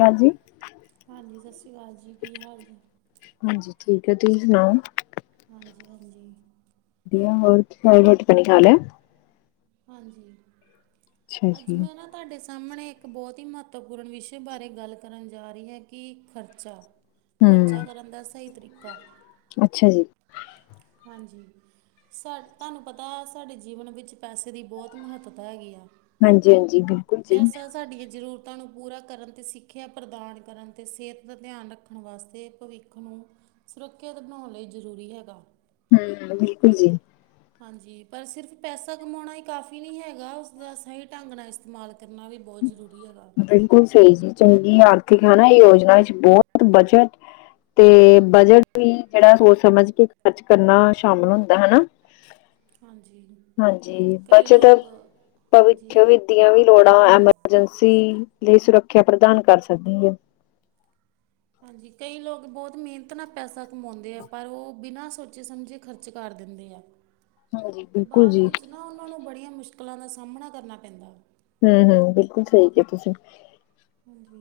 ਰਾਜੀ ਹਾਂਜੀ, ਸਤਿ ਸ੍ਰੀ ਅਕਾਲ ਜੀ ਕੀ ਹਾਲ ਜੇ। ਹਾਂਜੀ, ਠੀਕ ਹੈ ਤੁਸੀਂ ਸੁਣਾਓ। ਹਾਂਜੀ-ਹਾਂਜੀ। ਵਧਿਆ ਅ ਉਹ ਸਾਈ ਓ ਰੋਟੀ-ਪਣੀ ਖਾ ਲਿਆ। ਹਾਂਜੀ, ਅੱਛਾ ਅੱਜ ਜੀ ਮੈਂ ਨਾ ਤੁਹਾਡੇ ਸਾਹਮਣੇ ਇੱਕ ਬਹੁਤ ਹੀ ਮਹੱਤਵਪੂਰਨ ਵਿਸ਼ੇ ਬਾਰੇ ਗੱਲ ਕਰਨ ਜਾ ਰਹੀ ਹੈ ਕਿ ਖ਼ਰਚਾ। ਖ਼ਰਚਾ ਹਮ ਕਰਨ ਦਾ ਸਹੀ ਤਰੀਕਾ। ਅੱਛਾ ਜੀ। ਹਾਂਜੀ, ਤੁਹਾਨੂੰ ਪਤਾ ਸਾਡੇ ਜੀਵਨ ਵਿੱਚ ਪੈਸੇ ਦੀ ਬਹੁਤ ਮਹੱਤਤਾ ਹੈਗੀ ਆ, ਹਾਂਜੀ ਹਾਂਜੀ ਬਿਲਕੁਲ ਜੀ ਪੈਸਾ ਸਾਡੀਆਂ ਜ਼ਰੂਰ ਤੂਹਾਨੂੰ ਪੂਰਾ ਕਰਨ ਤੇ ਸਿੱਖਿਆ, ਪ੍ਰਦਾਨ ਕਰਨ ਤੇ ਸਿਹਤ ਦਾ ਧਿਆਨ ਰੱਖਣ ਵਾਸਤੇ ਭਵਿੱਖ ਨੂੰ। ਸੁਰੱਖਿਅਤ ਬਣਾਉਣ ਲਈ ਜ਼ਰੂਰੀ ਹੈਗਾ। ਹੂੰ, ਬਿਲਕੁਲ ਜੀ। ਹਾਂਜੀ, ਪਰ ਸਿਰਫ਼ ਪੈਸਾ ਕਮਾਉਣਾ ਹੀ ਕਾਫੀ ਨੀ ਹੈਗਾ, ਉਸਦਾ ਸਹੀ ਢੰਗ ਨਾਲ ਇਸਤੇਮਾਲ ਕਰਨਾ ਵੀ ਬਹੁਤ ਜ਼ਰੂਰੀ ਹੈਗਾ। ਬਿਲਕੁਲ ਸਹੀ ਜੀ ਚੰਗੀ ਆਰਥਿਕ ਹੈ ਨਾ ਯੋਜਨਾ ਵਿੱਚ ਬਹੁਤ ਬਚਤ ਤੇ ਬਜਟ ਵੀ ਜਿਹੜਾ ਸੋਚ ਸਮਝ ਕੇ ਖਰਚ ਕਰਨਾ ਸ਼ਾਮਿਲ ਹੁੰਦਾ ਹਨਾ। ਹਾਂਜੀ ਹਾਂਜੀ, ਕਈ ਬੱਚਤ ਲੋਕ ਭਵਿੱਖ ਹਾਂਜੀ ਵੀ ਦੀਆਂ ਵੀ ਲੋੜਾਂ ਐਮਰਜੈਂਸੀ ਲਈ ਸੁਰੱਖਿਆ ਪ੍ਰਦਾਨ ਕਰ ਸਕਦੀ ਏ। ਹਾਂਜੀ, ਕਈ ਲੋਕ ਬਹੁਤ ਮਿਹਨਤ ਨਾਲ ਪੈਸਾ ਕਮਾਉਂਦੇ ਆ ਪਰ ਉਹ ਬਿਨਾਂ ਸੋਚੇ ਸਮਝੇ ਖਰਚ ਕਰ ਦਿੰਦੇ ਆ। ਹਾਂਜੀ ਤੇ ਬਿਲਕੁਲ ਬਾਦ ਜੀ ਵਿੱਚ ਨਾ ਉਹਨਾਂ ਨੂੰ ਬੜੀਆਂ ਮੁਸ਼ਕਿਲਾਂ ਦਾ ਸਾਹਮਣਾ ਕਰਨਾ ਪੈਂਦਾ। ਹੂੰ-ਹੂੰ ਬਿਲਕੁਲ ਸਹੀ ਕਿਆ ਤੁਸੀਂ। ਹਾਂਜੀ,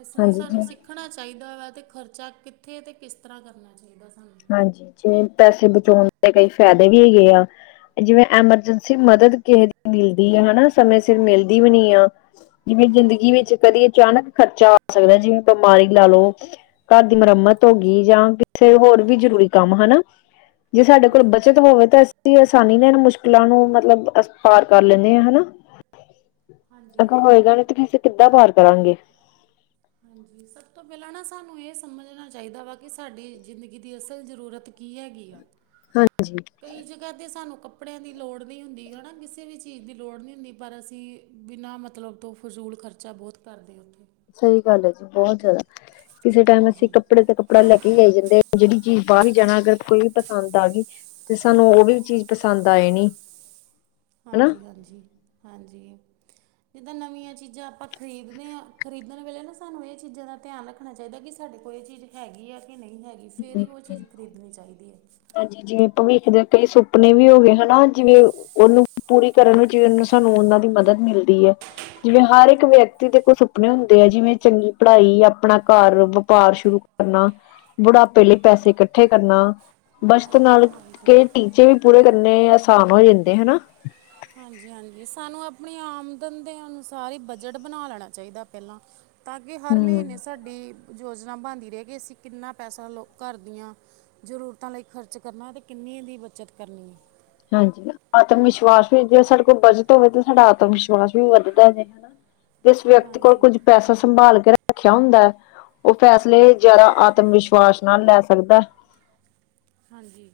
ਇਸ ਲਈ ਹਾਂਜੀ ਸਾਨੂੰ ਜੀ ਸਿੱਖ ਰਖਣਾ ਚਾਹੀਦਾ ਵਾ ਅਤੇ ਖਰਚਾ ਕਿੱਥੇ ਤੇ ਕਿਸ ਤਰ੍ਹਾਂ ਕਰਨਾ ਚਾਹੀਦਾ ਸਾਨੂੰ। ਹਾਂਜੀ, ਜਿਵੇਂ ਪੈਸੇ ਬਚਾਉਣ ਦੇ ਕਈ ਫਾਇਦੇ ਵੀ ਹੈਗੇ ਆ ਜਿਵੇਂ ਐਮਰਜੈਂਸੀ ਮਦਦ ਕਿਹਸੇ ਦੀ ਮਿਲਦੀ ਆ ਹਨਾ ਸਮੇ ਸਿਰ ਮਿਲਦੀ ਵੀ ਨੀ ਆ। ਜਿਵੇਂ ਹਾਂਜੀ ਜ਼ਿੰਦਗੀ ਵਿੱਚ ਕਦੇ ਅਚਾਨਕ ਖਰਚਾ ਆ ਸਕਦਾ ਜਿਵੇਂ ਬਿਮਾਰੀ ਲਾ ਲਓ। ਘਰ ਦੀ ਮੁਰੰਮਤ ਹੋ ਗਈ ਜਾਂ ਕਿਸੇ ਹੋਰ ਵੀ ਜ਼ਰੂਰੀ ਕੰਮ ਹਨਾ ਜੇ ਸਾਡੇ ਕੋਲ ਹਾਂਜੀ ਬੱਚਤ ਹੋਵੇ ਤਾਂ ਅਂ ਆਸਾਨੀ ਨਾਲ ਇਹਨਾਂ ਮੁਸ਼ਕਿਲਾਂ ਨੂੰ ਮਤਲਬ ਅ ਪਾਰ ਕਰ ਲੈਂਦੇ ਹਾਂ ਹਨਾ। ਹਾਂਜੀ ਅਗਰ ਹੋਏ ਹਾਂਜੀ ਗਾ ਤੇ ਅਸੀਂ ਕਿੱਦਾਂ ਬਾਹਰ ਕਰਾਂਗੇ। ਹਾਂਜੀ, ਸਭ ਤੋਂ ਪਹਿਲਾਂ ਨਾ ਸਾਨੂੰ ਇਹ ਸਮਝਣਾ ਚਾਹੀਦਾ ਵਾ ਕਿ ਸਾਡੀ ਜ਼ਿੰਦਗੀ ਦੀ ਅਸਲ ਜ਼ਰੂਰਤ ਕੀ ਹੈਗੀ ਆ, ਹਾਂਜੀ। ਕਈ ਜਗ੍ਹਾ ਤੇ ਸਾਨੂੰ ਕੱਪ ਕੱਪੜਿਆਂ ਦੀ ਲੋੜ ਨੀ ਹੁੰਦੀ ਹੈ ਨਾ ਕਿਸੇ ਵੀ ਚੀਜ਼ ਦੀ ਲੋੜ ਨਹੀਂ ਹੁੰਦੀ ਪਰ ਅਸੀਂ ਬਿਨਾਂ ਮਤਲਬ ਤੋਂ ਫਜ਼ੂਲ ਖਰਚ ਚਾ ਬਹੁਤ ਕਰਦੇ ਉੱਥੇ। ਸਹੀ ਗੱਲ ਹੈ ਜੀ ਬਹੁਤ ਜਿਆਦਾ, ਕਿਸੇ ਟਾਈਮ ਅਸੀਂ ਹਾਂਜੀ ਕੱਪੜੇ ਤੇ ਕੱਪੜਾ ਲੈ ਕੇ ਆਈ ਜਾਂਦੇ, ਜਿਹੜੀ ਚੀਜ਼ ਬਾਹਰ ਹੀ ਜਾਣਾ ਅਗਰ ਕੋਈ ਵੀ ਪਸੰਦ ਆ ਗਈ ਤੇ ਸਾਨੂੰ ਉਹ ਵੀ ਚੀਜ਼ ਪਸੰਦ ਆ ਜਾਣੀ ਹਨਾ ਹਾਂਜੀ-ਹਾਂਜੀ-ਹਾਂਜੀ। ਜਿੱਦਾਂ ਨਵੀਆਂ ਚੀਜ਼ਾਂ ਆਪਾਂ ਖਰੀਦਦੇ ਆ, ਖਰੀਦਣ ਵੇਲੇ ਨਾ ਸਾਨੂੰ ਇਹ ਚੀਜ਼ਾਂ ਦਾ ਧਿਆਨ ਰੱਖ ਆਣਾ ਚਾਹੀਦਾ ਕਿ ਸਾਡੇ ਕੋਲ ਇਹ ਚੀਜ਼ ਹੈਗੀ ਆ ਕਿ ਨਹੀਂ ਹੈਗੀ, ਫਿਰ ਹੀ ਉਹ ਚੀਜ਼ ਖਰੀਦਣੀ ਚਾਹੀਦੀ ਹੈ। ਹਾਂਜੀ, ਜਿਵੇਂ ਭਵਿੱਖ ਦੇ ਕਈ ਸੁਪਨੇ ਵੀ ਹੋ ਗਏ ਹਨਾ ਜਿਵੇਂ ਉਹਨੂੰ ਪੂਰੀ ਕਰਨ ਵਿੱਚ ਵੀ ਉਹਨੂੰ ਸਾਨੂੰ ਉਹਨਾਂ ਦੀ ਮਦਦ ਮਿਲਦੀ ਹੈ। ਜਿਵੇਂ ਹਰ ਇੱਕ ਵਿਅਕਤੀ ਦੇ ਕੁਝ ਸੁਪਨੇ ਹੁੰਦੇ ਆ, ਜਿਵੇਂ ਚੰਗੀ ਪੜ੍ਹਾਈ, ਆਪਣਾ ਘਰ, ਵਪਾਰ ਸ਼ੁਰੂ ਕਰਨਾ, ਬੁਢਾਪੇ ਲਈ ਪੈਸੇ ਇਕੱਠੇ ਕਰਨਾ ਬੱਚਤ ਨਾਲ ਕਿ ਟੀਚੇ ਵੀ ਪੂਰੇ ਕਰਨੇ ਆਸਾਨ ਹੋ ਜਾਂਦੇ ਹਨਾ। ਹਾਂਜੀ-ਹਾਂਜੀ, ਸਾਨੂੰ ਆਪਣੀ ਆਮਦਨ ਦੇ ਅਨੁਸਾਰ ਈ ਬਜਟ ਬਣਾ ਲੈਣਾ ਚਾਹੀਦਾ ਪਹਿਲਾਂ ਤਾਂ ਕਿ ਹਰ ਹਮ ਮਹੀਨੇ ਸਾਡੀ ਯੋਜਨਾ ਬਣਦੀ ਰਹੇ ਕਿ ਅਸੀਂ ਕਿੰਨਾ ਪੈਸਾ ਲੋ ਘਰ ਦੀਆਂ ਜ਼ਰੂਰਤਾਂ ਲਈ ਖਰਚ ਕਰਨਾ ਤੇ ਕਿੰਨੀਆਂ ਦੀ ਬੱਚਤ ਕਰਨੀ ਐ। ਹਾਂਜੀ, ਆਤਮ ਵਿਸ਼ਵਾਸ ਵੀ ਜੇ ਸਾਡੇ ਕੋਲ ਬਚਤ ਹੋਵੇ ਤਾਂ ਸਾਡਾ ਆਤਮ ਵਿਸ਼ਵਾਸ ਵੀ ਵੱਧਦਾ ਜੇ। ਹਨਾ ਜਿਸ ਵਿਅਕਤੀ ਕੋਲ ਹਾਂਜੀ ਕੁੱਝ ਪੈਸਾ ਸੰਭਾਲ ਕੇ ਰੱਖ ਰੱਖਿਆ ਹੁੰਦਾ ਐ, ਉਹ ਫੈਸਲੇ ਜ਼ਿਆਦਾ ਆਤਮ ਵਿਸ਼ਵਾਸ ਨਾਲ ਲੈ ਸਕਦਾ ਐ। ਹਾਂਜੀ,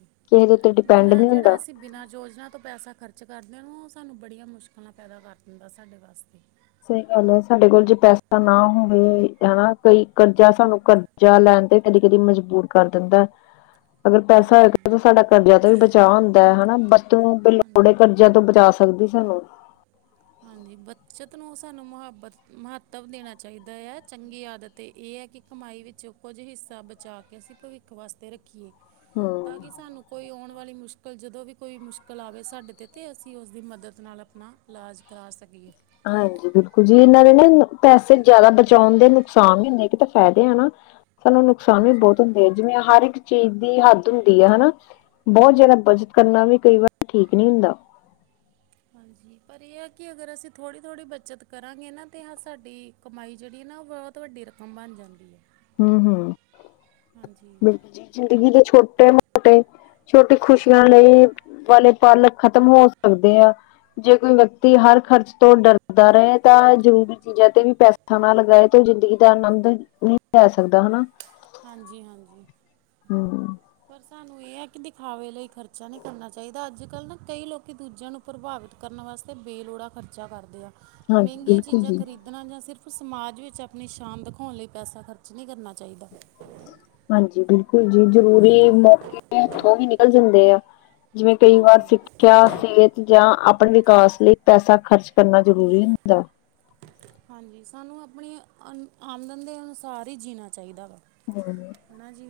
ਉੱਤੇ ਡਿਪੈਂਡ ਬਿਨਾਂ ਨਹੀਂ ਜਿਹੜਾ ਹੁੰਦਾ। ਅਸੀਂ ਬਿਨਾਂ ਯੋਜਨਾ ਤੋਂ ਪੈਸਾ ਖਰਚ ਕਰਦੇ ਆ, ਉਹ ਸਾਨੂੰ ਬੜੀਆਂ ਮੁਸ਼ਕਿਲਾਂ ਪੈਦਾ ਕਰ ਦਿੰਦਾ ਸਾਡੇ ਵਾਸਤੇ। ਸਹੀ ਗੱਲ ਐ, ਸਾਡੇ ਕੋਲ ਜੇ ਪੈਸਾ ਨਾ ਹੋਵੇ ਹਨਾ ਕਈ ਕਰਜ਼ਾ ਸਾਨੂੰ ਕਰ ਜਾ ਲੈਣ ਤੇ ਕਦੀ-ਕਦੀ ਮਜਬੂਰ ਕਰ ਦਿੰਦਾ। [inaudible] ਅਗਰ ਪੈਸਾ ਹਾਂਜੀ ਹੋਏਗਾ ਤਾਂ ਸਾਡਾ ਕਰਜ਼ਾ ਤਾਂ ਵੀ ਬਚਾਅ ਹੁੰਦਾ ਹੈ ਹਨਾ ਬੱਤੋਂ ਲੋੜੇ ਹਾਂਜੀ ਕਰ ਚੀਜ਼ਾਂ ਤੋਂ ਬਚਾ ਸਕਦੀ ਸਾਨੂੰ। ਹਾਂਜੀ, ਬੱਚਤ ਨੂੰ ਸਾਨੂੰ ਮੁਹੱਬਤ ਮਹੱਤਵ ਦੇਣਾ ਚਾਹੀਦਾ ਆ ਚੰਗੀ ਆਦਤ ਇਹ ਐ ਕਿ ਕਮਾਈ ਵਿੱਚੋਂ ਕੁਝ ਹਿੱਸਾ ਬਚਾ ਕੇ ਅਸੀਂ ਭਵਿੱਖ ਵਾਸਤੇ ਰੱਖੀਏ। ਹੂੰ। ਤਾਂ ਕਿ ਸਾਨੂੰ ਕੋਈ ਆਉਣ ਵਾਲੀ ਮੁਸ਼ਕਿਲ ਜਦੋਂ ਵੀ ਕੋਈ ਮੁਸ਼ਕਿਲ ਆਵੇ ਸਾਡੇ 'ਤੇ ਤਾਂ ਅਸੀਂ ਉਸਦੀ ਮਦਦ ਨਾਲ ਆਪਣਾ ਇਲਾਜ ਕਰਾ ਸਕੀਏ। ਹਾਂਜੀ, ਬਿਲਕੁਲ ਜੀ ਇਹਨਾਂ ਨੇ ਨਾ ਪੈਸੇ ਜ਼ਿਆਦਾ ਬਚਾਉਣ ਦੇ ਨੁਕਸਾਨ ਹੁੰਦੇ ਕਿ ਤਾਂ ਫਾਇਦੇ ਆ ਨਾ ਸਾਨੂੰ ਨੁਕਸਾਨ ਵੀ ਹਾਂਜੀ ਬਹੁਤ ਹੁੰਦੇ ਆ, ਜਿਵੇਂ ਹਰ ਇੱਕ ਚੀਜ਼ ਦੀ ਹੱਦ ਹੁੰਦੀ ਹੈ ਹਨਾ ਬਹੁਤ ਜਾਦਾ ਬੱਚਤ ਕਰਨਾ ਵੀ ਕਈ ਵਾਰ ਠੀਕ ਨੀ ਹੁੰਦਾ। ਹਾਂਜੀ, ਪਰ ਏ ਆ ਕਿ ਅਗਰ ਅਸੀਂ ਥੋੜ੍ਹੀ-ਥੋੜ੍ਹੀ ਬੱਚਤ ਕਰਾਂਗੇ ਨਾ ਤਾਂ ਹਾਂ ਸਾਡੀ ਕਮਾਈ ਜੇੜੀ ਐ ਨਾ ਓ ਬੋਤ ਵੱਡੀ ਰਕਮ ਬਣ ਜਾਂਦੀ ਐ। ਹੂੰ-ਹੂੰ‌। ਜ਼ਿੰਦਗੀ ਦੇ ਛੋਟੇ- ਮੋਟੇ ਛੋਟੀ ਖੁਸ਼ੀਆਂ ਲਈ ਵਾਲੇ ਪਲ ਖਤਮ ਹੋ ਸਕਦੇ ਆ। ਜੇ ਕੋਈ ਵਿਅਕਤੀ ਹਰ ਖਰਚ ਤੋਂ ਡਰਦਾ ਰਏ ਤਾਂ ਜ਼ਰੂਰੀ ਚੀਜ਼ਾਂ ਤੇ ਵੀ ਪੈਸਾ ਨਾ ਲਗਾਏ ਤੇ ਓ ਜ਼ਿੰਦਗੀ ਦਾ ਆਨੰਦ ਨੀ ਲੈ ਸਕਦਾ ਹਨਾ। ਹਾਂਜੀ-ਹਾਂਜੀ। ਹੂੰ। ਪਰ ਸਾਨੂੰ ਏ ਐ ਕੀ ਦਿਖਾਵੇ ਲਈ ਖਰਚਾ ਨੀ ਕਰਨਾ ਚਾਈਦਾ, ਅੱਜ ਕੱਲ੍ਹ ਨਾ ਕਈ ਲੋਕੀ ਦੂਜਿਆਂ ਨੂੰ ਪ੍ਰਭਾਵਿਤ ਕਰਨ ਵਾਸਤੇ ਬੇਲੋੜਾ ਖਰਚਾ ਕਰਦੇ ਆ, ਹਾਂਜੀ ਮਹਿੰਗੀਆਂ ਬਿਲਕੁਲ ਚੀਜ਼ਾਂ ਜੀ ਖਰੀਦ ਦਣਾ ਜਾਂ ਸਿਰਫ ਸਮਾਜ ਵਿੱਚ ਆਪਣੀ ਸ਼ਾਨ ਦਿਖੋਣ ਲਈ ਪੈਸਾ ਖਰਚ ਨੀ ਕਰਨਾ ਚਾਈਦਾ। ਹਾਂਜੀ ਬਿਲਕੁੱਲ ਜੀ, ਜਰੂਰੀ ਮੌਕੇ ਹਥੋਂ ਵੀ ਨਿਕਲ ਜਾਂਦੇ ਆ। ਜਿਵੇਂ ਕਈ ਵਾਰ ਹਾਂਜੀ ਸਿੱਖਿਆ, ਸੇਤ ਜਾਂ ਆਪਣੇ ਵਿਕਾਸ ਲਈ ਪੈਸਾ ਖਰਚ ਕਰਨਾ ਜ਼ਰੂਰੀ ਹੁੰਦਾ। ਹਾਂਜੀ ਸਾਨੂੰ ਆਪਣੀ ਅ ਆਮਦਨ ਦੇ ਅਨੁਸਾਰ ਈ ਜੀਣਾ ਚਾਹੀਦਾ ਵਾ। [unintelligible] ਹੈਨਾ ਜੀ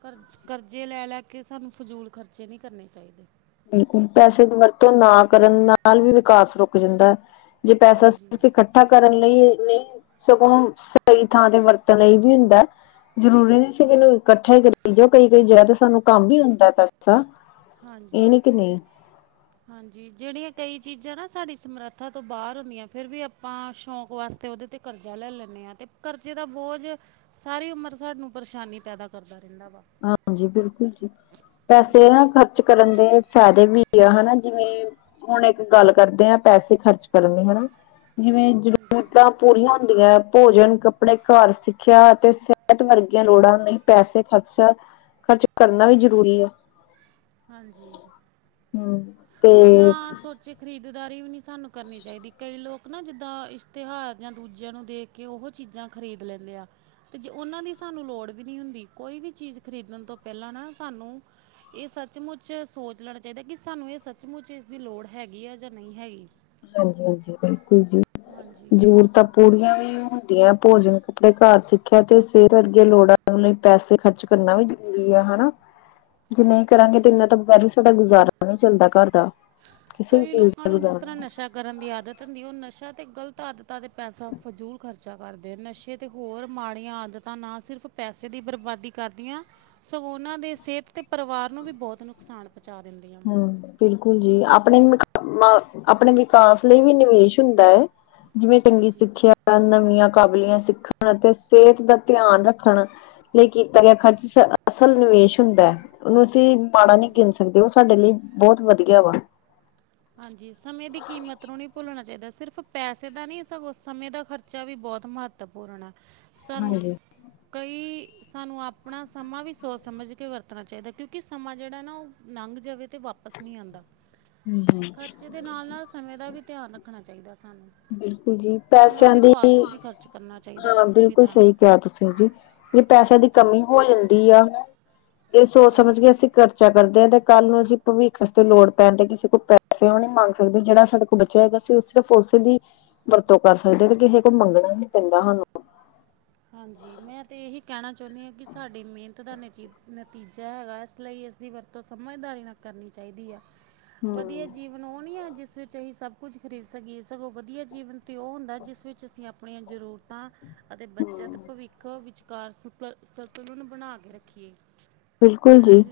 ਕਰਜ਼ ਕਰਜ਼ੇ ਲੈ-ਲੈ ਕੇ ਸਾਨੂੰ ਫਜ਼ੂਲ ਖਰਚੇ ਨੀ ਕਰਨੇ ਚਾਈਦੇ। ਬਿਲਕੁੱਲ ਪੈਸੇ ਦੀ ਵਰਤੋਂ ਨਾ ਕਰਨ ਨਾਲ ਵੀ ਵਿਕਾਸ ਰੁਕ ਜਾਂਦਾ ਐ। ਜੇ ਪੈਸਾ ਹਾਂਜੀ ਸਿਰਫ ਇਕੱਠ ਇਕੱਠਾ ਕਰਨ ਲਈ ਨਈ ਸਗੋਂ ਸਈ ਥਾਂ ਤੇ ਵਰਤਣ ਲਈ ਵੀ ਹੁੰਦਾ। ਜ਼ਰੂਰੀ ਨਈ ਇਸਨੂੰ ਇਕੱਠਾ ਈ ਕਰੀ ਜਾਓ, ਕਈ-ਕਈ ਜਗ੍ਹਾ ਤੇ ਸਾਨੂੰ ਕੰਮ ਵੀ ਹੁੰਦਾ ਪੈਸਾ। ਹਾਂਜੀ। ਇਹ ਨੀ ਕਿ ਨਹੀਂ। ਹਾਂਜੀ ਜੇੜੀਆਂ ਕਈ ਚੀਜ਼ਾਂ ਨਾ ਸਾਡੀ ਸਮਰੱਥਾ ਤੋਂ ਬਾਹਰ ਹੁੰਦੀਆਂ ਫਿਰ ਵੀ ਆਪਾਂ ਸ਼ੌਕ ਵਾਸਤੇ - ਤੇ ਓਦੇ ਤੇ ਕਰਜ਼ਾ ਲੈ ਲੈਂਨੇ ਆਂ ਤੇ ਕਰਜ਼ੇ ਦਾ ਬੋਝ ਸਾਰੀ ਉਮਰ ਸਾਨੂੰ ਪਰੇਸ਼ਾਨੀ ਪੈਦਾ ਕਰਦਾ ਰੈਂਦਾ ਵਾ। ਹਾਂਜੀ ਬਿਲਕੁੱਲ ਜੀ ਪੈਸੇ ਹਾਂਜੀ ਨਾ ਖਰਚ ਰਚ ਕਰਨ ਦੇ ਫੈਦੇ ਵੀ ਆ ਹੈਨਾ ਜਿਵੇਂ ਹੁਣ ਇੱਕ ਗੱਲ ਕਰਦੇ ਆਂ ਪੈਸੇ ਖ਼ਰਚ ਕਰਨ ਲਈ ਹੈਨਾ, ਜਿਵੇਂ ਹਾਂਜੀ ਜ਼ਰੂਰਤਾਂ ਪੂਰੀਆਂ ਹੁੰਦੀਆਂ ਭੋਜਨ, ਕੱਪੜੇ ਘਰ, ਸਿੱਖਿਆ ਅਤੇ ਸਿਹਤ ਵਰਗੀਆਂ ਲੋੜਾਂ ਲਈ ਪੈਸੇ ਖਰਚ ਚਾ ਖਰਚ ਕਰਨਾ ਵੀ ਜ਼ਰੂਰੀ ਐ। ਹਾਂਜੀ ਹਮ ਤੇ ਬਿਨਾਂ ਸੋਚੇ ਖਰੀਦਦਾਰੀ ਵੀ ਨੀ ਸਾਨੂੰ ਕਰਨੀ ਚਾਈਦੀ, ਕਈ ਲੋਕ ਨਾ ਜਿੱਦਾਂ ਇਸ਼ਤਿਹਾਰ ਜਾਂ ਦੂਜਿਆਂ ਨੂੰ ਦੇਖ ਕੀ ਉਹੋ ਚੀਜ਼ਾਂ ਖਰੀਦ ਲੈਂਨੇ ਆ। ਤੇ ਜੇ ਓਨਾਂ ਦੀ ਸਾਨੂੰ ਲੋੜ ਵੀ ਨੀ ਹੁੰਦੀ, ਕੋਈ ਵੀ ਚੀਜ਼ ਖਰੀਦਣ ਤੋਂ ਪਹਲਾਂ ਨਾ ਸਾਨੂੰ ਏ ਸਬ ਸੱਚਮੁੱਚ ਸੋਚ ਲੈਣਾ ਚਾਈਦਾ, ਕੀ ਸਾਨੂੰ ਏ ਸੱਚਮੁੱਚ ਇਸ ਦੀ ਲੋੜ ਹੈਗੀ ਆ ਜਾਂ ਨਹੀਂ ਹੈਗੀ। ਹਾਂਜੀ-ਹਾਂਜੀ ਬਿਲਕੁੱਲ ਜੀ ਹਾਂਜੀ ਜੂਰਰਤਾਂ ਪੂਰੀਆਂ ਵੀ ਨੀ ਹੁੰਦੀਆਂ ਭੋਜਨ ਕੱਪੜੇ ਘਰ ਸਿੱਖਿਆ ਤੇ ਸੇਹਤ ਅੱਗੇ ਲੋੜ ਐ, ਉਨੇ ਈ ਪੈਸੇ ਖਰਚ ਕਰਨਾ ਵੀ ਜ਼ਰੂਰੀ ਆ ਹਨਾ। [unintelligible] ਜੇ ਨਈ ਕਰਾਂਗੇ ਤੇ ਹਾਂਜੀ ਇੰਨਾ ਤੋ ਬਗੈਰ ਸਾਡਾ ਗੁਜ਼ਾਰਾ ਨੀ ਚੱਲਦਾ ਘਰ ਦਾ। ਕਿਸੇ ਵੀ ਕਈ ਚੀਜ਼ ਲੋਕਾਂ ਦਾ ਨੂੰ ਜਿਸ ਗੁਜ਼ਾਰਾ ਤਰ੍ਹਾਂ ਨਹੀਂ ਨਸ਼ਾ ਕਰਨ ਦੀ ਆਦਤ ਹੁੰਦੀ ਹੈ, ਓ ਨਸ਼ਾ ਤੇ ਗ਼ਲਤ ਆਦਤਾਂ ਤੇ ਪੈਸਾ ਫਜੂਲ ਖ਼ਰਚਾ ਕਰਦੇ ਨਸ਼ੇ ਤੇ ਹੋਰ ਮਾੜੀਆਂ ਆਦਤਾਂ ਨਾ ਸਿਰਫ ਪੈਸੇ ਦੀ ਬਰਬਾਦੀ ਕਰਦੀਆਂ ਸਗੋਂ ਉਨਾਂ ਦੇ ਸੇਹਤ, ਤੇ ਪਰਿਵਾਰ ਨੂੰ ਵੀ ਬਹੁਤ ਨੁਕਸਾਨ ਪਹੁੰਚਾ ਦਿੰਦੀ ਆ। ਹੂੰ ਬਿਲਕੁੱਲ ਜੀ ਆਪਣੇ ਈ ਮ ਆਪਣੇ ਵਿਕਾਸ ਲਈ ਵੀ ਨਿਵੇਸ਼ ਹੁੰਦਾ ਐ, ਜਿਵੇਂ ਚੰਗੀ ਹਾਂਜੀ ਸਿੱਖਿਆ ਨਵੀਆਂ ਕਾਬਲੀਆਂ ਸਿੱਖਣ ਅਤੇ ਸੇਹਤ ਦਾ ਧਿਆਨ ਰੱਖਣ। ਲਈ ਕੀਤਾ ਗਿਆ ਖਰਚ, ਅਸਲ ਨਿਵੇਸ਼ ਹੁੰਦਾ ਹੈ ਉਹਨੂੰ ਅਸੀਂ ਮਾੜਾ ਨਹੀਂ ਗਿਣ ਸਕਦੇ, ਉਹ ਸਾਡੇ ਲਈ ਬਹੁਤ ਵਧੀਆ ਵਾ ਹਾਂਜੀ ਸਮਯ ਦੀ ਕੀਮਤ ਨੂੰ ਨਹੀਂ ਭੁੱਲਣਾ ਚਾਹੀਦਾ ਸਿਰਫ਼ ਪੈਸੇ ਦਾ ਨਹੀਂ ਸਗੋਂ ਸਮਯ ਦਾ ਖਰਚਾ ਵੀ ਬਹੁਤ ਮਹੱਤ ਤਵਪੂਰਨ ਐ, ਸਾਨੂੰ ਹਾਂਜੀ ਕਈ ਸਾਨੂੰ ਆਪਣਾ ਸਮਾਂ ਵੀ ਸੋਚ ਸਮਝ ਕੇ ਵਰਤਣਾ ਚਾਹੀਦਾ ਕਿਉਂਕਿ ਸਮਾਂ ਜਿਹੜਾ ਨਾ ਉਹ ਨਾੰਘ ਜਾਵੇ ਤੇ ਵਾਪਸ ਨਹੀਂ ਆਂਦਾ ਹੂ ਹੂ ਦੇ ਨਾਲ ਨਾਲ ਸਮਯ ਦਾ ਵੀ ਧਿਆਨ ਰੱਖਣਾ ਚਾਹੀਦਾ ਸਾਨੂੰ ਬਿਲਕੁਲ ਜੀ ਸਮਾਂ ਪੈਸਿਆਂ ਦੀ ਵੀ, ਫਾਲਤੂ ਨਹੀਂ ਖਰਚ ਕਰਨਾ ਚਾਹੀਦਾ ਹਾਂ ਕਿਸੇ ਵੀ ਬਿਲਕੁਲ ਤਰ੍ਹਾਂ ਸਹੀ ਕਿਆ ਤੁਸੀਂ ਜੀ ਜੇ ਪੈਸੇਆਂ ਦੀ ਕਮੀ ਹੋ ਜਾਂਦੀ ਆ ਜੇ ਸੋਚ ਸਮਝ ਕੇ ਹਾਂਜੀ। ਅਸੀਂ ਕਰ ਚਾ ਕਰਦੇ ਆਂ ਤੇ ਕੱਲ ਨੂੰ ਅਸੀਂ ਭਵਿੱਖ ਅਸਤੇ ਲੋੜ ਪੈਨ ਤੇ ਕਿਸੇ ਕੋਲੋ ਪੈਸੇ ਓ ਨਈਂ ਮੰਗ ਸਕਦੇ ਜੇੜਾ ਸਾਡੇ ਕੋ ਬੱਚੇਆ ਹੈਗਾ ਅਸੀ ਉਸੇ ਸਿਰਫ ਉਸੇ ਦੀ ਵਰਤੋਂ ਕਰ ਸਕਦੇ ਆਂ ਤੇ ਕਿਹੇ ਕੋ ਮੰਗਨਾ ਨੀ ਪੈਂਦਾ ਹਾਨੂੰ। ਹਾਂਜੀ ਮੈਂ ਤੇ ਏਹੀ ਕੈਣਾ ਚੋਨੀਆਂ ਆਂ ਕਿ ਸਾਡੀ ਮੇਨਤ ਦਾ ਨਜੀ-ਨਤੀਜਾ ਹੈਗਾ ਇਸ ਲਈ ਇਸ ਦੀ ਵਰ ਤੋਂ ਸਮਝਦਾਰੀ ਨਾ ਕਰਨੀ ਚਾਈਦੀ ਆ ਵਦੀਆ ਹੂੰ-ਹੂੰ ਜੀਵ ਹੁਨ ਓ ਨੀ ਆ ਜਿਸ ਵਿੱਚ ਅਹੀ ਸਬ ਕੁੱਝ ਖਰੀਦ ਸਕੀਏ ਸਗੋਂ ਵਦੀਆ ਜੀਵਨ ਤੇ ਓ ਹੁੰਦਾ ਜਿਸ ਵਿੱਚ ਅਸੀਂ ਆਪ ਆਪਨੀਆਂ ਜ਼ਰੂਰਤਾਂ ਅਤੇ ਜਦ ਭਵਿੱਖ ਵਿਚਕਾਰ ਸੁਤ-ਸਤਲੁਨ ਬਨਾ ਕੇ ਰੱਖੀਏ। ਬਿਲਕੁਲ ਹੈ ਨਾ ਜੀ।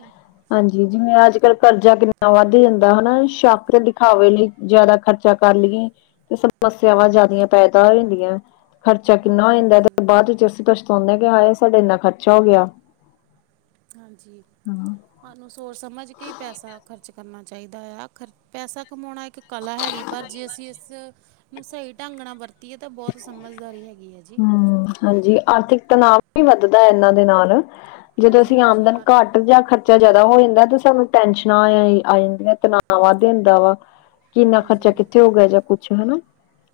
ਹਾਂਜੀ ਜਿਵੇਂ ਅੱਜ-ਕੱਲ ਕਰਜ਼ਾ ਕਿੰਨਾ ਵੱਦ ਜਾਂਦਾ ਹਨਾ ਸ਼ੌਕਰ ਦਿਖਾਵੇ ਲਈ। ਜ਼ਾਅਦਾ ਖਰਚਾ ਕਰ ਲਈਏ ਤੇ ਸਮੱਸਿਆਵਾਂ ਜ਼ਿਆਦੀਆਂ ਪੈਦਾ ਹੋ ਜਾਂਦੀਆਂ। ਖਰਚਾ ਕਿੰਨਾ ਹੋ ਜਾਂਦਾ ਹਾਂਜੀ-ਹਾਂਜੀ, ਤੇ ਬਾਦ ਵਿੱਚ ਅਸੀਂ ਪਛਤੋਨੇ ਆ ਕਿ ਹਾਏ ਸਾਡਾ ਇੰਨਾ ਖਰਚਾ ਹੋ ਗਿਆ। ਹਾਂਜੀ। ਹਾਂ। ਹਾਨੂੰ ਸੋਚ ਸਮਝ ਕੇ ਈ ਪੈਸਾ ਖਰਚ ਕਰਨਾ ਚਾਈਦਾ ਏਆ ਖਰ ਪੈਸਾ ਕਮੋਨਾ ਇੱਕ। ਕਲਾ ਹੈਗੀ ਪਰ ਜੇ ਅਸੀਂ ਇਸ ਨੂੰ ਸਈ ਢੰਗ ਨਾ ਵਰਤੀਏ ਤਾਂ ਬੋਤ ਸਮਝਦਾਰੀ ਹੈਗੀ ਐ ਜੀ। ਹਮ ਹਾਂਜੀ ਆਰਥਿਕ ਤਨਾਵ ਵੀ ਵੱਦਦਾ ਏਨਾਂ ਦੇ ਨਾਲ ਜਦੋਂ ਹਾਂਜੀ ਅਸੀਂ ਹਾਂਜੀ ਆਮਦਨ ਆਰਥਿਕ ਘੱਟ ਜਾਂ ਖਰ ਚਾ ਜਾਅਦਾ ਹੋ ਜਾਂਦਾ ਤੇ ਸਾਨੂੰ ਟੈਸ਼ਨਾਂ ਆ-ਆ ਜਾਂਦੀਆਂ ਤਨਾ ਵੱਦ ਜਾਂਦਾ ਵਾ। ਕਿ ਇੰਨਾ ਖਰਚਾ ਹਾਂਜੀ ਕਿੱਥੇ ਹੋ ਗਿਆ ਜਾਂ ਕੁੱਛ ਹਨਾ।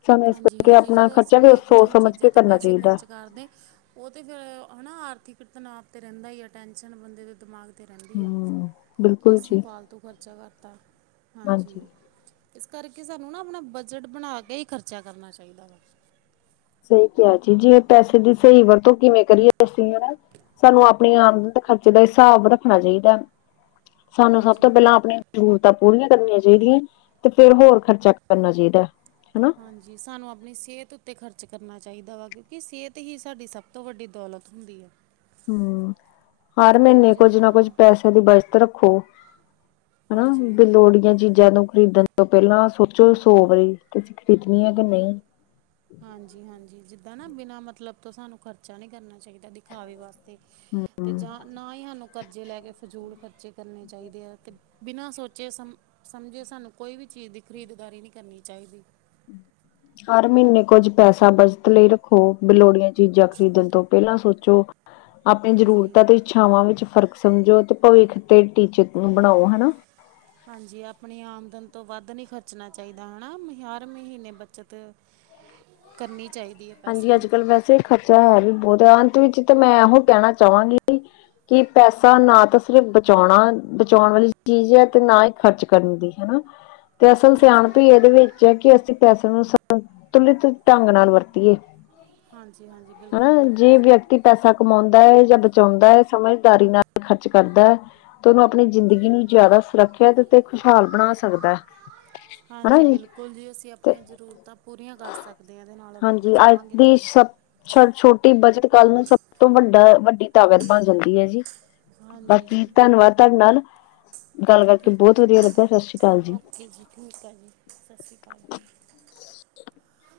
ਸਾਨੂੰ ਇਸ ਕਰਕੇ ਹਾਂਜੀ-ਹਾਂਜੀ ਆਪਣਾ ਜਦੋਂ ਅਸੀਂ ਖਰਚਾ ਵੀ ਸੋਚ ਬੇਫਜ਼ੂਲ ਸਮਝ ਕੇ ਚੀਜ਼ਾਂ ਤੇ ਕਰਨਾ ਪੈਸੇ ਚਾਹੀਦਾ ਖਰਚ ਕਰਦੇ। ਓ ਤੇ ਫੇਰ ਹਨਾ ਆਰਥਿਕ ਤਨਾਵ ਤੇ ਰੈਂਦਾ ਈ ਆ ਟੈਨਸ਼ਨ ਬੰਦੇ ਦੇ ਦਿਮਾਗ ਤੇ ਰੈਂਦੀ ਆ ਹਮ ਕਿ ਬਿਲਕੁਲ ਅਸੀਂ ਜੀ ਫਾਲਤੂ ਖਰਚਾ ਕਰਤਾ ਹਾਂਜੀ। ਇਸ ਕਰਕੇ ਸਾਨੂੰ ਨਾ ਆਪਨਾ ਬਜਟ ਬਨਾ ਕੇ ਈ ਖਰਚਾ ਕਰਨਾ ਚਾਈਦਾ ਵਾ। ਸਈ ਕਿਆ ਜੀ ਜੇ ਪੈਸੇ ਦੀ ਸਈ ਵਰਤੋਂ ਕਿਵੇਂ ਕਰੀਏ। ਅਸੀਂ ਹਨਾ ਸਾਨੂੰ ਆਪਨੀ ਹਾਂ, ਆਮਦਨ ਤੇ ਖਰਚੇ ਦਾ ਹਿਸਾਬ ਰੱਖਨਾ ਚਾਈਦਾ। ਸਾਨੂੰ ਸਬ ਤੋਂ ਹਾਂਜੀ ਪੈਲਾਂ ਆਪਨੀ ਜਰੂਰਤਾਂ ਪੂਰੀਆਂ ਕਰਨੀਆਂ ਚਾਈਦੀਆਂ ਤੇ ਫੇਰ ਹੋਰ ਖਰਚਾ ਕਰਨਾ ਚਾਈਦੈ ਹਨਾ। ਹਾਂਜੀ ਸਾਨੂੰ ਆਪਨੀ ਸੇੲਤ ਉੱਤੇ ਖਰਚ ਕਰਨਾ ਚਾਈਦਾ ਵਾ ਕਿਉਂਕਿ ਸੇੲਤ ਈ ਸਾਡੀ ਸਬ ਤੋਂ ਵੱਡੀ ਦੌਲਤ ਹੁੰਦੀ ਐ। ਹੂੰ ਹਰ ਮੀਨੇ ਕੁੱਝ ਨਾ ਕੁੱਝ ਜਿੱਦਾਂ ਪੈਸੇਆਂ ਦੀ ਬਚਤ ਰੱਖੋ। ਹਨਾ ਹਾਂਜੀ ਬੀ ਲੋੋੜੀਆ ਚੀ ਚੀਜਾਂ ਖਰੀਦਨ ਤੋਂ ਪੈਲਾਂ ਸੋਚੋ ਸੌ ਵਾਰੀ ਕਿ ਅਸੀਂ ਖਰੀਦਨੀ ਐ ਕਿ ਨਈਂ। ਹਾਂਜੀ-ਹਾਂਜੀ ਜਿੱਦਾਂ ਨਾ ਬਿਨਾਂ ਮਤਲਬ ਤੋਂ ਸਾਨੂੰ ਖਰਚਾ ਨੀ ਕਰਨਾ ਚਾਈਦਾ ਦਿ ਖਾਵੇ ਵਾਸਤੇ ਤੇ ਜਾਂ ਨਾ ਈਹਾਨੂੰ ਕਰਜ਼ੇ ਲੈ ਕੇ ਫਜੂਲ ਖਰਚੇ ਕਰਨੇ ਚਾਈਦੇ ਐ ਤੇ ਬਿਨਾਂ ਸੋਚੇ ਸਮ-ਸਮਝੇ ਸਾਨੂੰ ਕੋਈ ਵੀ ਚੀਜ਼ ਦੀ ਖਰੀਦਦਾਰੀ ਨੀ ਕਰਨੀ ਚਾਈਦੀ। ਹਰ ਮੀਨੇ ਕੁੱਝ ਪੈਸਾ ਬਚਤ ਲਈ ਰੱਖੋ ਬੀ ਲੋੜੀਆਂ ਚੀਜ਼ਾਂ ਖਰੀਦਨ ਤੋਂ ਪੈਲਾਂ ਸੋਚੋ। [inaudible] ਆਪਨੀ ਹਾਂਜੀ ਜ਼ਰੂਰਤਾਂ ਤੇ ਇੱਛਾਵਾਂ ਵਿੱਚ ਫ਼ਰਕ ਸਮਝੋ ਅਤੇ ਭਵਿੱਖ ਤੇ ਟੀਚੇ ਨੂੰ ਬਨਾਓ ਹਨਾ। ਹਾਂਜੀ ਆਪਨੀ ਆਮਦਨ ਤੋਂ ਵੱਧ ਨੀ ਖਰਚਨਾ ਚਾਈਦਾ ਹਨਾ ਵੀ ਹਰ ਮਹੀਨੇ ਬੱਚਤ ਕਰਨੀ ਚਾਈਦੀ ਆ। ਹਾਂਜੀ, ਅੱਜ-ਕੱਲ ਵੈਸੇ ਖਰਚਾ ਹੈ ਵੀ ਬੋਤ ਅੰਤ ਵਿੱਚ ਤਾਂ ਮੈਂ ਏਹੋ ਕੈਣਾ ਚਾਵਾਂਗੀ ਕਿ ਪੈਸਾ ਨਾ ਤਾਂ ਸਿਰਫ ਬਚੋਨਾ ਬਚੋਨ ਵਾਲੀ ਚੀਜ਼ ਐ ਤੇ ਨਾ ਈ ਖ਼ਰਚ ਕਰਨ ਦੀ ਹਨਾ। [inaudible] ਤੇ ਅਸਲ ਹਾਂਜੀ ਸਿਆਣਪ ਵੀ ਇਹਦੇ ਵਿੱਚ ਹੈ ਕਿ ਅਸੀਂ ਪੈਸੇ ਨੂੰ ਸੰਤੁਲਿਤ ਢੰਗ ਨਾਲ ਵਰ ਹਾਂਜੀ-ਹਾਂਜੀ, ਬਿਲਕੁਲ-ਬਿਲਕੁਲ ਜੀ। ਕਿ ਪੈਸਾ ਕਮਾਉਂਦਾ ਹੈ ਜਾਂ ਬਚਾਉਂਦਾ ਹੈ, ਸਮਝਦਾਰੀ ਨਾਲ ਖਰਚ ਕਰਦਾ ਹੈ ਤੇ ਉਹਨੂੰ ਆਪਣੀ ਜ਼ਿੰਦਗੀ ਨੂੰ ਜਿਆਦਾ ਸੁਰੱਖਿਅਤ ਤੇ ਖੁਸ਼ਹਾਲ ਬਣਾ ਸਕਦਾ ਹੈ। ਹਨਾ ਹਾਂਜੀ ਜੀ ਬਿਲਕੁਲ ਬਿਲਕੁਲ ਜੀ ਅਸੀਂ ਤੇ ਆਪਣੀਆਂ ਜ਼ਰੂਰਤਾਂ ਪੂਰੀਆਂ ਕਰ ਸਕਦੇ ਹਾਂ ਇਦੇ ਨਾਲ ਅਗਰ ਬਚਾਵਾਂਗੇ ਤੇ ਛ ਛੋਟੀ ਬੱਚਤ ਕੱਲ ਨੂੰ ਸਭ ਤੋਂ ਵੱਡਾ ਵੱਡੀ ਤਾਕਤ ਬਣ ਜਾਂਦੀ ਹੈ ਜੀ। ਹਾਂਜੀ ਬਾਕੀ ਜੀ ਧੰਨਵਾਦ। ਤੁਹਾਡੇ ਨਾਲ ਗੱਲ ਕਰਕੇ ਠੀਕ ਆ ਬਹੁਤ ਜੀ ਵਧੀਆ ਤਾਂ ਲੱਗਿਆ। ਸਤਿ ਸ਼੍ਰੀ ਅਕਾਲ ਜੀ। ਠੀਕ ਆ ਜੀ। ਸਤਿ ਸ਼੍ਰੀ ਅਕਾਲ। [inaudible]